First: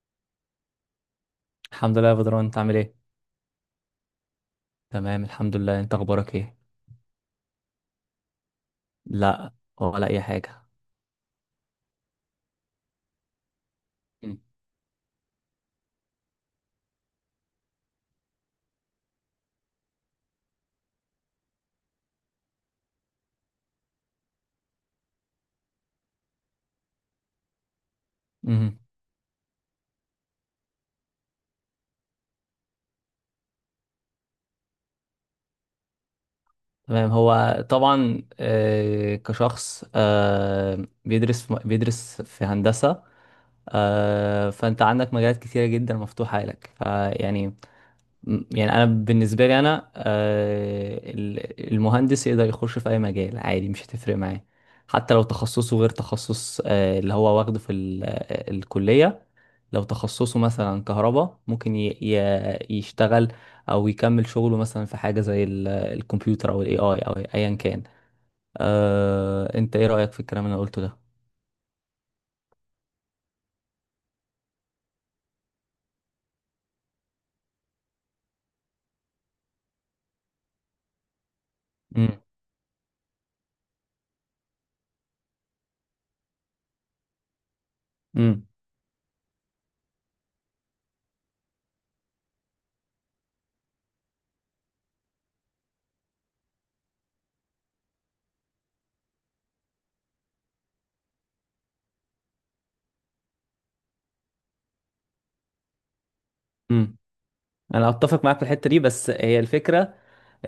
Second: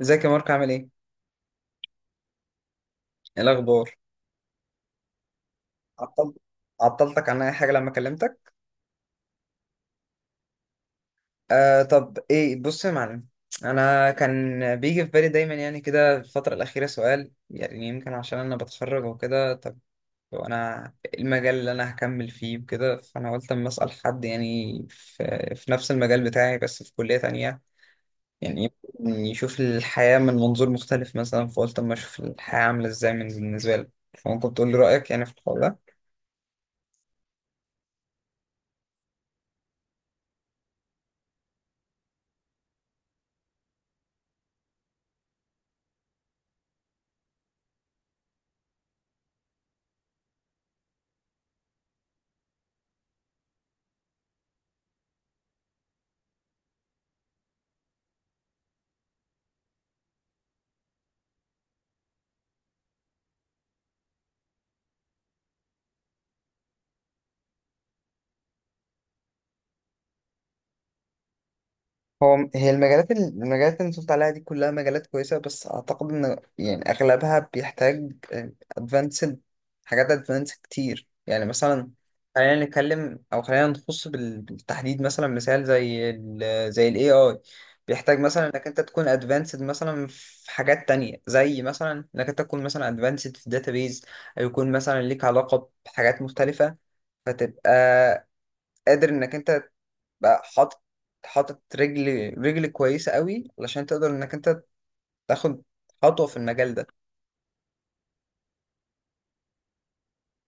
ازيك يا مارك، عامل ايه؟ الحمد لله يا بدران، انت عامل ايه؟ ايه الاخبار؟ تمام، الحمد لله. انت عطل... اخبارك ايه؟ عطلتك عن اي حاجه لما كلمتك؟ لا. ولا اي حاجه. طب ايه، بص يا معلم. انا مم. كان بيجي في بالي دايما يعني كده الفتره الاخيره سؤال، يعني يمكن عشان انا بتخرج وكده. طب وانا إيه المجال اللي انا هكمل فيه وكده؟ فانا قلت اما اسال حد يعني في نفس المجال بتاعي بس في كليه تانية، يعني مم. يمكن يشوف الحياه من منظور مختلف مثلا. فقلت اما اشوف الحياه عامله ازاي من بالنسبه لك، فممكن تقول لي رايك يعني في الحوار ده؟ تمام. هو طبعا كشخص بيدرس في هندسه. فانت عندك مجالات كتيره جدا مفتوحه لك فيعني. يعني بالنسبه لي انا المهندس يقدر يخش في اي مجال عادي، مش هتفرق معاه. حتى لو تخصصه غير تخصص اللي هو واخده في الكليه. لو تخصصه مثلا كهرباء ممكن يشتغل، او يكمل شغله مثلا في حاجه زي الكمبيوتر او الاي اي او ايا كان. انت ايه رايك في الكلام اللي انا قلته ده؟ هو هي المجالات اللي انت قلت عليها دي كلها مجالات كويسة، بس أعتقد إن يعني أغلبها بيحتاج أدفانسد. حاجات أدفانسد كتير، يعني مثلا خلينا نتكلم أو خلينا نخص بالتحديد مثلا، مثال زي زي ال AI بيحتاج مثلا امم. إنك أنت تكون أدفانسد مثلا في حاجات تانية، زي مثلا إنك أنت تكون مثلا أدفانسد في الداتابيز، أو يكون مثلا ليك علاقة بحاجات مختلفة. فتبقى قادر إنك أنت بقى حاطط رجل كويسة قوي علشان تقدر انك انت تاخد خطوة في المجال ده. امم. انا اتفق معاك في الحته دي، بس هي الفكره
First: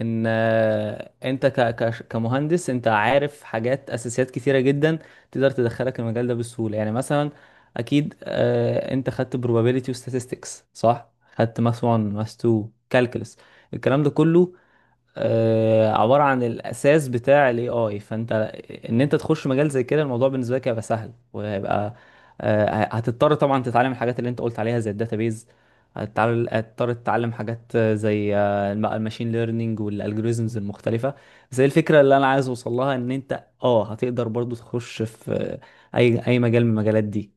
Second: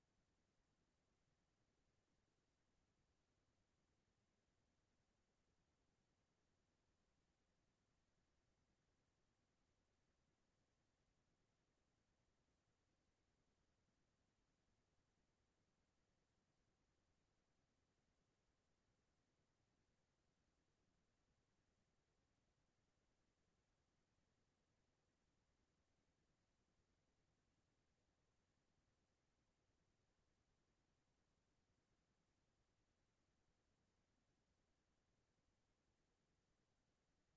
ان انت كمهندس انت عارف حاجات اساسيات كتيره جدا تقدر تدخلك المجال ده بسهوله، يعني مثلا. اكيد انت خدت probability و statistics، صح. خدت ماس 1 ماس 2 calculus. الكلام ده كله عبارة عن الأساس بتاع ال AI. فأنت إن أنت تخش مجال زي كده، الموضوع بالنسبة لك هيبقى سهل وهيبقى، هتضطر طبعا تتعلم الحاجات اللي أنت قلت عليها زي الداتابيز. هتضطر تتعلم حاجات زي الماشين ليرنينج والالجوريزمز المختلفة. بس هي الفكرة اللي أنا عايز أوصل لها إن أنت هتقدر برضو تخش في أي مجال من المجالات دي.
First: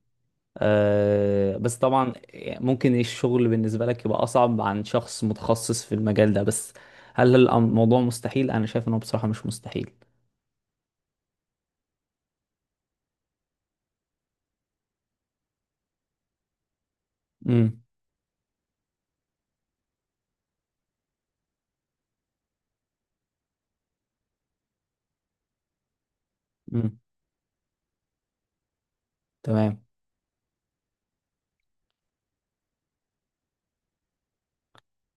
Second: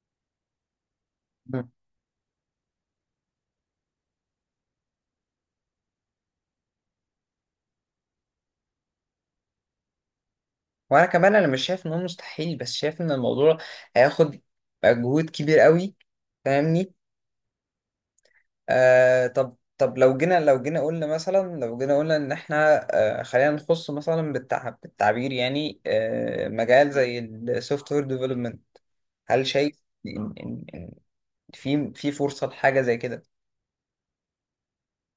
مم. بس طبعا ممكن الشغل بالنسبة لك يبقى أصعب عن شخص متخصص في المجال ده، بس هل الموضوع مستحيل؟ أنا شايف إنه بصراحة مش مستحيل. وانا كمان انا مش شايف ان هو مستحيل، بس شايف ان الموضوع هياخد مجهود كبير قوي. فاهمني؟ امم. آه طب طب لو جينا لو جينا قلنا مثلا لو جينا قلنا ان احنا خلينا نخص مثلا بالتعبير، يعني مجال امم. زي السوفت وير ديفلوبمنت. هل تمام. شايف ان إن في فرصة لحاجة زي كده؟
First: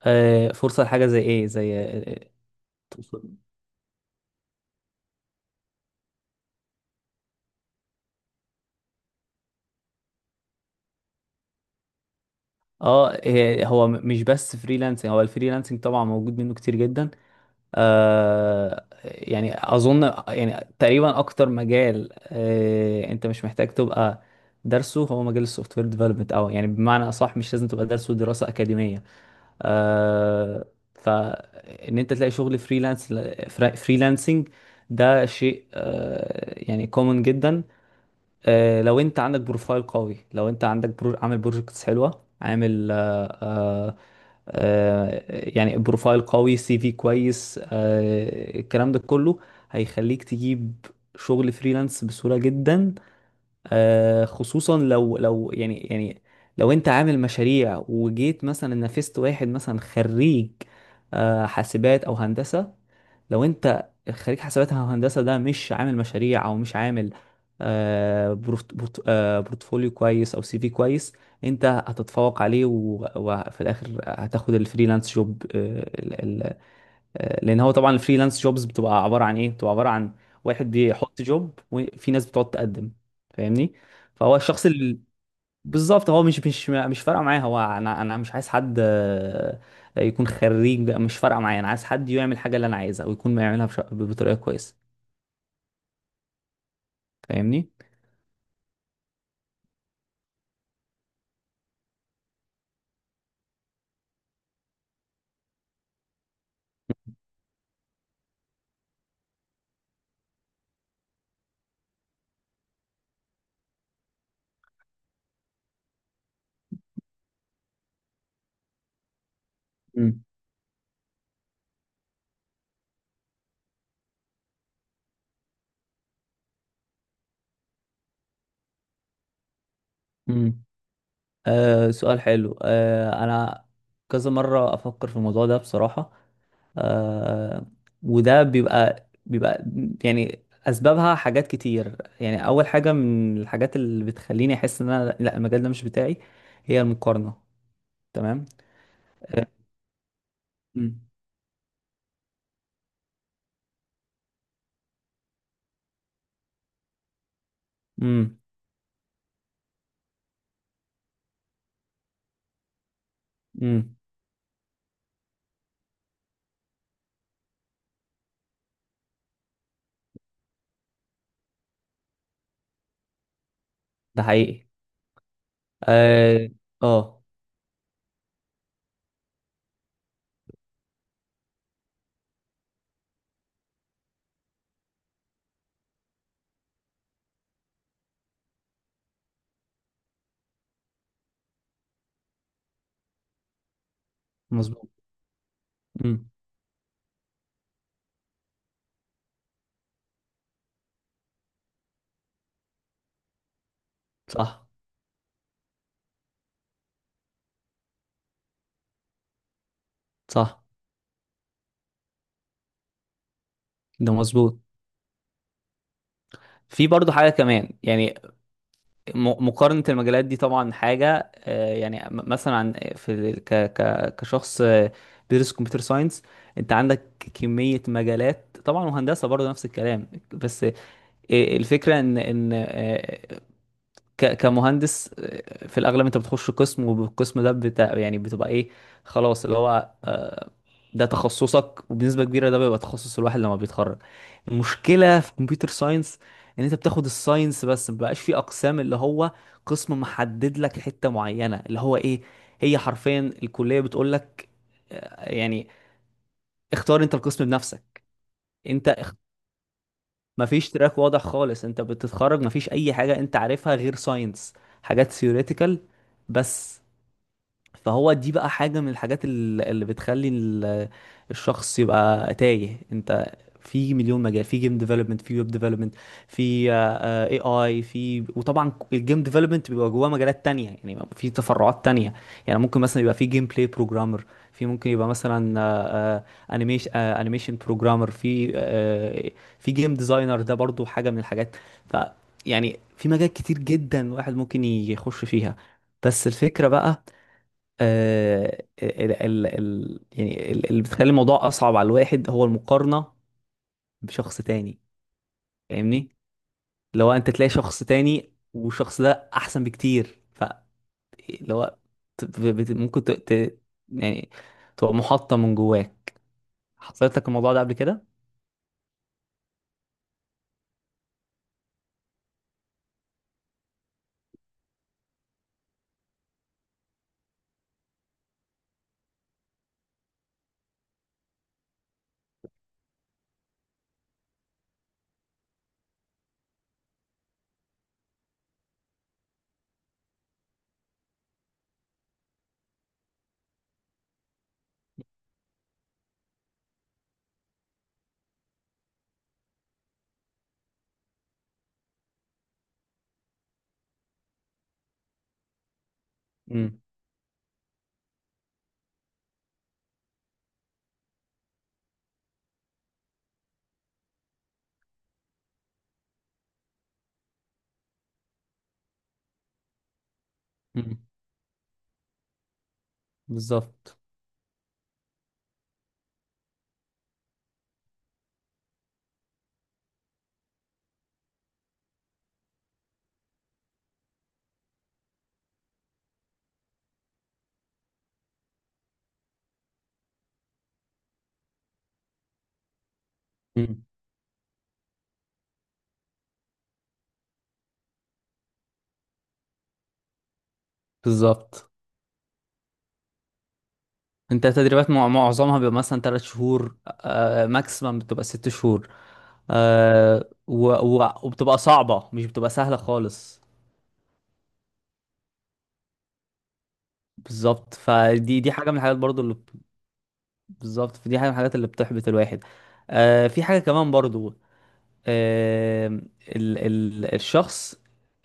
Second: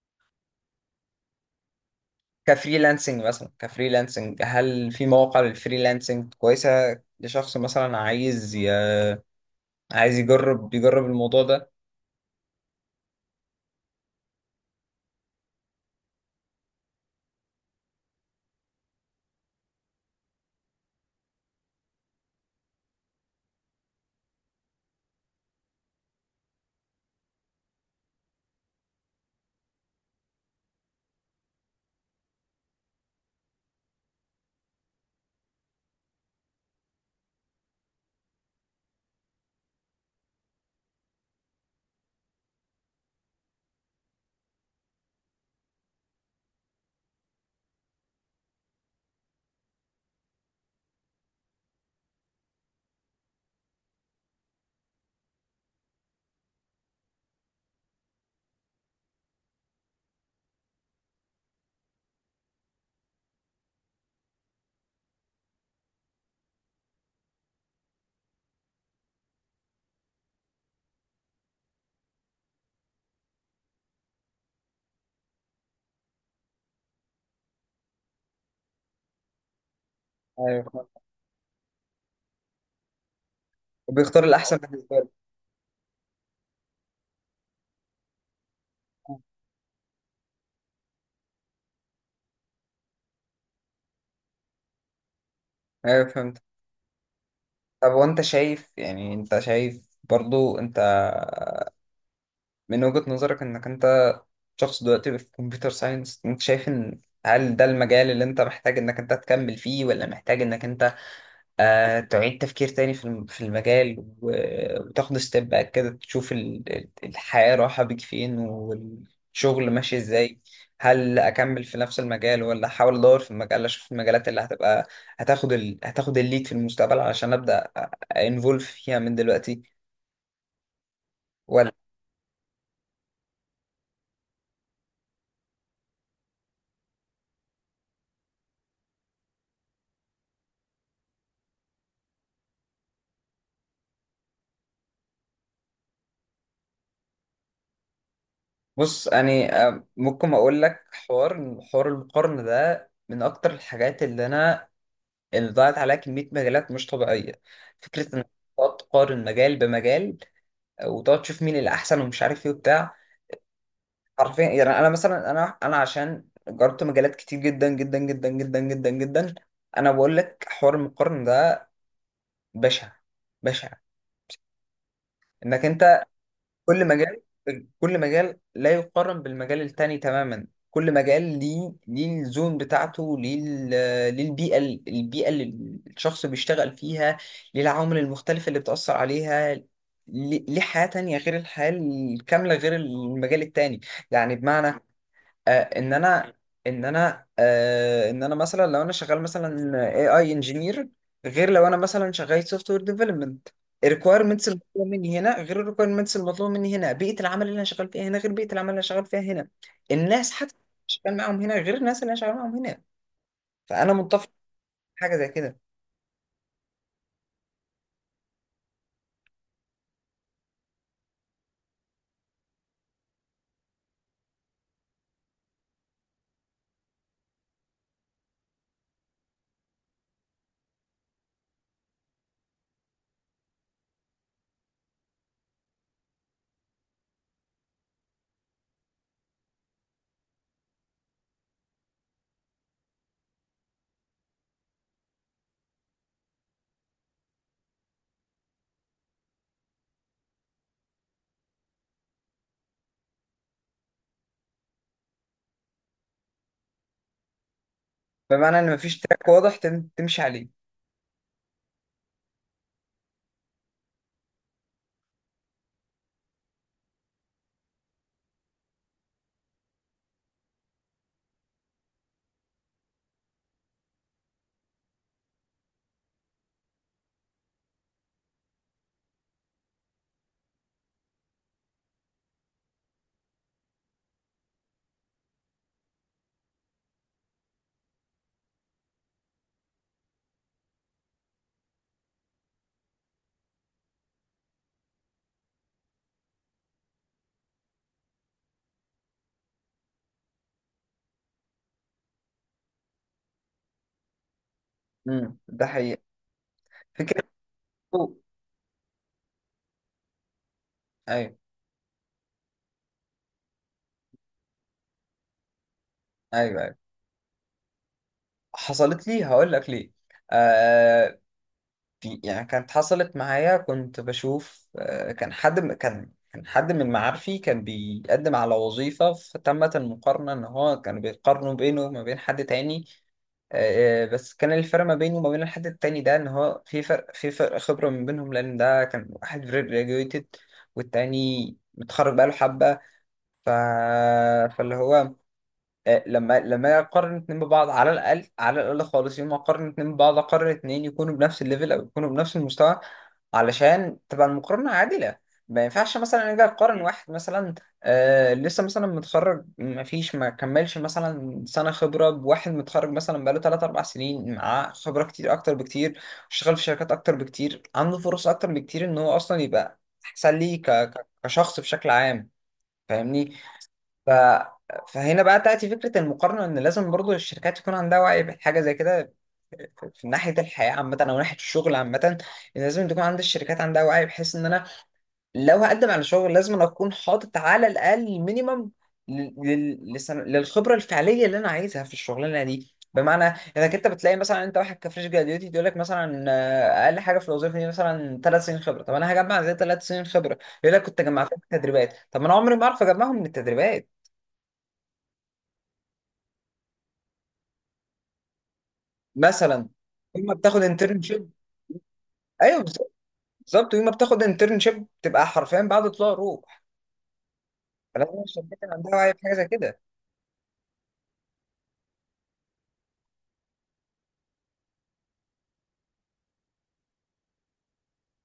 فرصة لحاجة زي إيه؟ زي كفريلانسنج تقصد- مثلا، كفريلانسنج، هل في مواقع للفريلانسنج كويسة لشخص مثلا عايز يجرب الموضوع ده؟ اه هو مش بس فريلانسنج، هو الفريلانسنج طبعا موجود منه كتير جدا. يعني اظن يعني تقريبا اكتر مجال انت مش محتاج تبقى درسه هو مجال السوفت وير ديفلوبمنت، او يعني بمعنى اصح مش لازم تبقى درسه دراسه اكاديميه. آه فان انت تلاقي شغل فريلانس فريلانسنج، ده شيء يعني كومن جدا. لو انت عندك بروفايل قوي، لو انت عندك برو... عامل بروجكتس حلوه، عامل يعني بروفايل قوي، سي في كويس، الكلام ده كله هيخليك تجيب شغل فريلانس بسهوله جدا. خصوصا لو يعني لو انت عامل مشاريع وجيت مثلا نافست واحد، مثلا خريج حاسبات او هندسة. لو انت خريج حاسبات او هندسة ده مش عامل مشاريع او مش عامل بورتفوليو كويس او سي في كويس، انت هتتفوق عليه وفي الاخر هتاخد الفريلانس جوب. لان هو طبعا الفريلانس جوبز بتبقى عباره عن ايه، بتبقى عباره عن ايوه واحد فهمت. بيحط جوب وفي ناس بتقعد تقدم. فاهمني. وبيختار فهو الأحسن الشخص بالنسبة اللي له. بالظبط، هو مش فارقه معاه، هو انا مش عايز حد يكون خريج، مش فارقه معايا، انا عايز حد يعمل الحاجه اللي انا عايزها ويكون بيعملها بطريقه كويسه. ايوه فهمت. فاهمني. طب وانت شايف، يعني انت شايف برضو انت من وجهة نظرك انك انت شخص دلوقتي في كمبيوتر ساينس، انت شايف ان هل ده المجال اللي انت محتاج انك انت تكمل فيه، ولا محتاج انك انت تعيد تفكير تاني في في المجال، وتاخد ستيب باك كده تشوف الحياة رايحة بيك فين والشغل ماشي امم. ازاي؟ هل اكمل في نفس المجال ولا احاول ادور في المجال، اشوف المجالات اللي هتبقى هتاخد الليد في المستقبل علشان ابدا انفولف فيها من دلوقتي، امم. ولا؟ سؤال حلو، انا كذا مره افكر في الموضوع ده بصراحه. آه وده بيبقى يعني اسبابها حاجات كتير، يعني اول حاجه من الحاجات اللي بتخليني احس ان انا، لا، المجال ده مش بتاعي، هي المقارنه. تمام. بص يعني ممكن اقول لك مم. حوار، المقارنة ده من اكتر الحاجات اللي انا، اللي ضاعت عليها كمية مجالات مش طبيعية. فكرة ان امم. تقعد تقارن مجال بمجال، وتقعد تشوف مين اللي احسن ومش عارف ايه وبتاع. امم. حرفيا يعني، انا مثلا انا عشان جربت مجالات كتير جدا جدا جدا جدا جدا جدا. انا بقول لك حوار المقارنه ده بشع، بشع. ده حقيقي. انك انت اه، كل مجال، آه، كل مجال لا يقارن بالمجال التاني تماما. كل مجال ليه الزون بتاعته، ليه البيئة اللي الشخص بيشتغل فيها، ليه العوامل المختلفة اللي بتأثر عليها، ليه حياة تانية غير الحياة الكاملة غير المجال التاني. يعني بمعنى مظبوط. آه، ان امم. انا ان انا مثلا لو انا شغال مثلا اي اي انجينير، غير لو انا مثلا شغال سوفت وير ديفلوبمنت. الريكويرمنتس صح. المطلوبه مني هنا غير الريكويرمنتس المطلوبه مني هنا. بيئه العمل اللي انا شغال فيها هنا غير بيئه العمل اللي انا شغال فيها هنا. الناس حتى صح. اللي شغال معاهم هنا غير الناس اللي انا شغال معاهم هنا. فانا ده متفق مظبوط. مع حاجه زي كده. في برضو حاجه كمان، يعني مقارنة المجالات دي طبعا حاجة يعني مثلا عن في ك ك كشخص بيدرس كمبيوتر ساينس، انت عندك كمية مجالات طبعا، وهندسة برضه نفس الكلام، بس الفكرة ان كمهندس في الاغلب انت بتخش قسم والقسم ده بتاع، يعني بتبقى ايه، خلاص، اللي هو ده تخصصك وبنسبه كبيره ده بيبقى تخصص الواحد لما بيتخرج. المشكله في كمبيوتر ساينس ان انت بتاخد الساينس بس، مبقاش في اقسام، اللي هو قسم محدد لك حته معينه، اللي هو ايه. هي حرفيا الكليه بتقول لك يعني اختار انت القسم بنفسك. بمعنى ان انت مفيش تراك واضح تمشي عليه. مفيش تراك واضح خالص، انت بتتخرج مفيش اي حاجه انت عارفها غير ساينس، حاجات ثيوريتيكال بس. فهو دي بقى حاجة من الحاجات اللي بتخلي الشخص يبقى تايه. انت في مليون مجال، في جيم ديفلوبمنت، في ويب ديفلوبمنت، في اي اي، وطبعا الجيم ديفلوبمنت بيبقى جواه مجالات تانية، يعني في تفرعات تانية. يعني ممكن مثلا يبقى في جيم بلاي بروجرامر، في، ممكن يبقى مثلا انيميشن بروجرامر، في في جيم ديزاينر، ده برضو حاجة من الحاجات. ف يعني في مجال كتير جدا الواحد ممكن يخش فيها. بس الفكرة بقى ال ال ال يعني اللي بتخلي الموضوع اصعب على الواحد هو المقارنه بشخص تاني. ده حقيقي. فاهمني. لو فكره. انت تلاقي شخص تاني والشخص ده احسن بكتير، ايوه، لو ممكن يعني تبقى محطه من جواك، ايوه. ايوه حصلت لك الموضوع ده قبل كده؟ حصلت لي، هقول لك ليه. آه في يعني، كانت حصلت معايا، كنت بشوف كان حد كان حد من معارفي كان بيقدم على وظيفة، فتمت المقارنة إن هو كانوا بيقارنوا بينه وما بين حد تاني. بس كان الفرق ما بينه وما بين الحد التاني ده إن هو في فرق خبرة من بينهم، لأن ده كان واحد graduated والتاني متخرج بقاله حبة. ف... فاللي هو لما اقارن اتنين ببعض، على الاقل، خالص يوم ما اقارن اتنين ببعض اقارن اتنين يكونوا بنفس الليفل او يكونوا بنفس المستوى، علشان تبقى المقارنه عادله. ما ينفعش مثلا اجي اقارن امم. واحد مثلا لسه مثلا متخرج، ما فيش، ما كملش مثلا سنه خبره، بواحد متخرج مثلا بقاله 3 4 سنين، معاه خبره كتير، اكتر بكتير، اشتغل في شركات اكتر بكتير، عنده فرص اكتر بكتير ان هو اصلا يبقى احسن لي امم. كشخص بشكل عام. فاهمني؟ بالظبط. ف... فهنا بقى تأتي فكرة المقارنة، إن لازم برضو الشركات يكون عندها وعي بحاجة زي كده، في ناحية الحياة عامة أو ناحية الشغل عامة. إن لازم تكون عند الشركات عندها وعي، بحيث إن أنا لو هقدم على شغل لازم أنا أكون حاطط على الأقل مينيمم للخبرة الفعلية اللي أنا عايزها في الشغلانة دي. بمعنى إنك امم. أنت بتلاقي مثلا أنت واحد كفريش جراديوتي، يقول لك مثلا أقل حاجة في الوظيفة دي مثلا 3 سنين خبرة. طب أنا هجمع زي 3 سنين خبرة؟ يقول لك كنت جمعتها من بالظبط. التدريبات. طب ما أنا عمري ما أعرف أجمعهم من التدريبات انت تدريبات معظمها بيبقى مثلا 3 شهور، ماكسيمم بتبقى 6 شهور. مثلا. يوم ما بتاخد انترنشيب. وبتبقى صعبة، مش بتبقى ايوه سهلة بالظبط. خالص. بالظبط، يوم ما بتاخد انترنشيب تبقى حرفيا بعد طلوع روح. بالظبط، فلازم فدي الشركات حاجة اللي من عندها الحاجات وعي في برضو حاجه اللي زي كده. بالظبط، فدي حاجة من الحاجات اللي بتحبط الواحد. في حاجة كمان برضو، آه الشخص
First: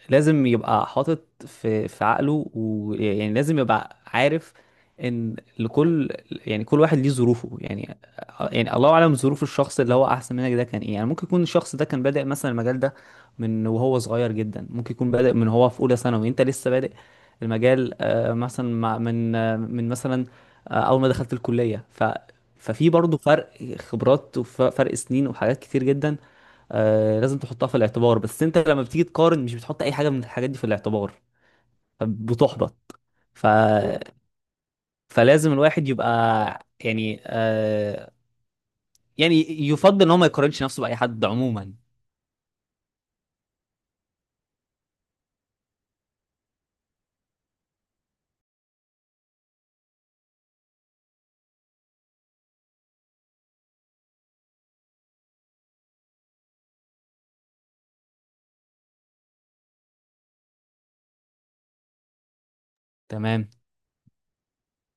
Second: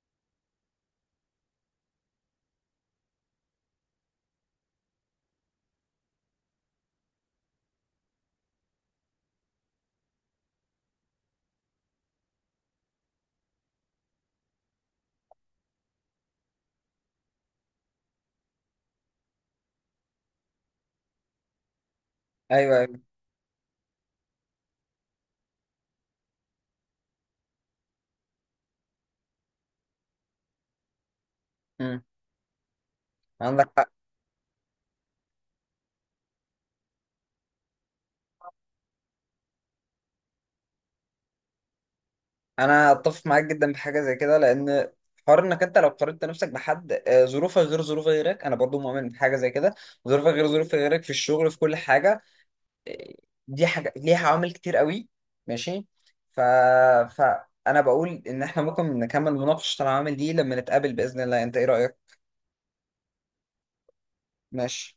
لازم يبقى حاطط في عقله، ويعني لازم يبقى عارف ان لكل، يعني كل واحد ليه ظروفه، يعني يعني الله اعلم ظروف الشخص اللي هو احسن منك ده كان ايه. يعني ممكن يكون الشخص ده كان بادئ مثلا المجال ده من وهو صغير جدا، ممكن يكون بادئ من هو في اولى ثانوي، انت لسه بادئ المجال مثلا من مثلا اول ما دخلت الكلية، ايوه، ففي ايوه. برضه فرق خبرات، وفرق سنين، وحاجات كتير جدا. لازم تحطها في الاعتبار، بس انت لما بتيجي تقارن مش بتحط اي حاجه من الحاجات دي في الاعتبار. امم. فبتحبط. ف... عندك حق. فلازم الواحد يبقى، يعني يعني يفضل ان هو ما يقارنش نفسه باي حد عموما. انا اتفق معاك جدا في حاجه زي كده، لان حوار انك انت لو قارنت نفسك بحد، ظروفك غير ظروف غيرك، انا برضو مؤمن بحاجه زي كده. ظروفك غير ظروف غيرك في الشغل، في كل حاجه. آه، دي حاجه ليها عوامل كتير قوي. ماشي. ف فانا بقول ان احنا ممكن نكمل مناقشه العوامل دي لما نتقابل باذن الله، انت ايه رايك؟ تمام. ماشي.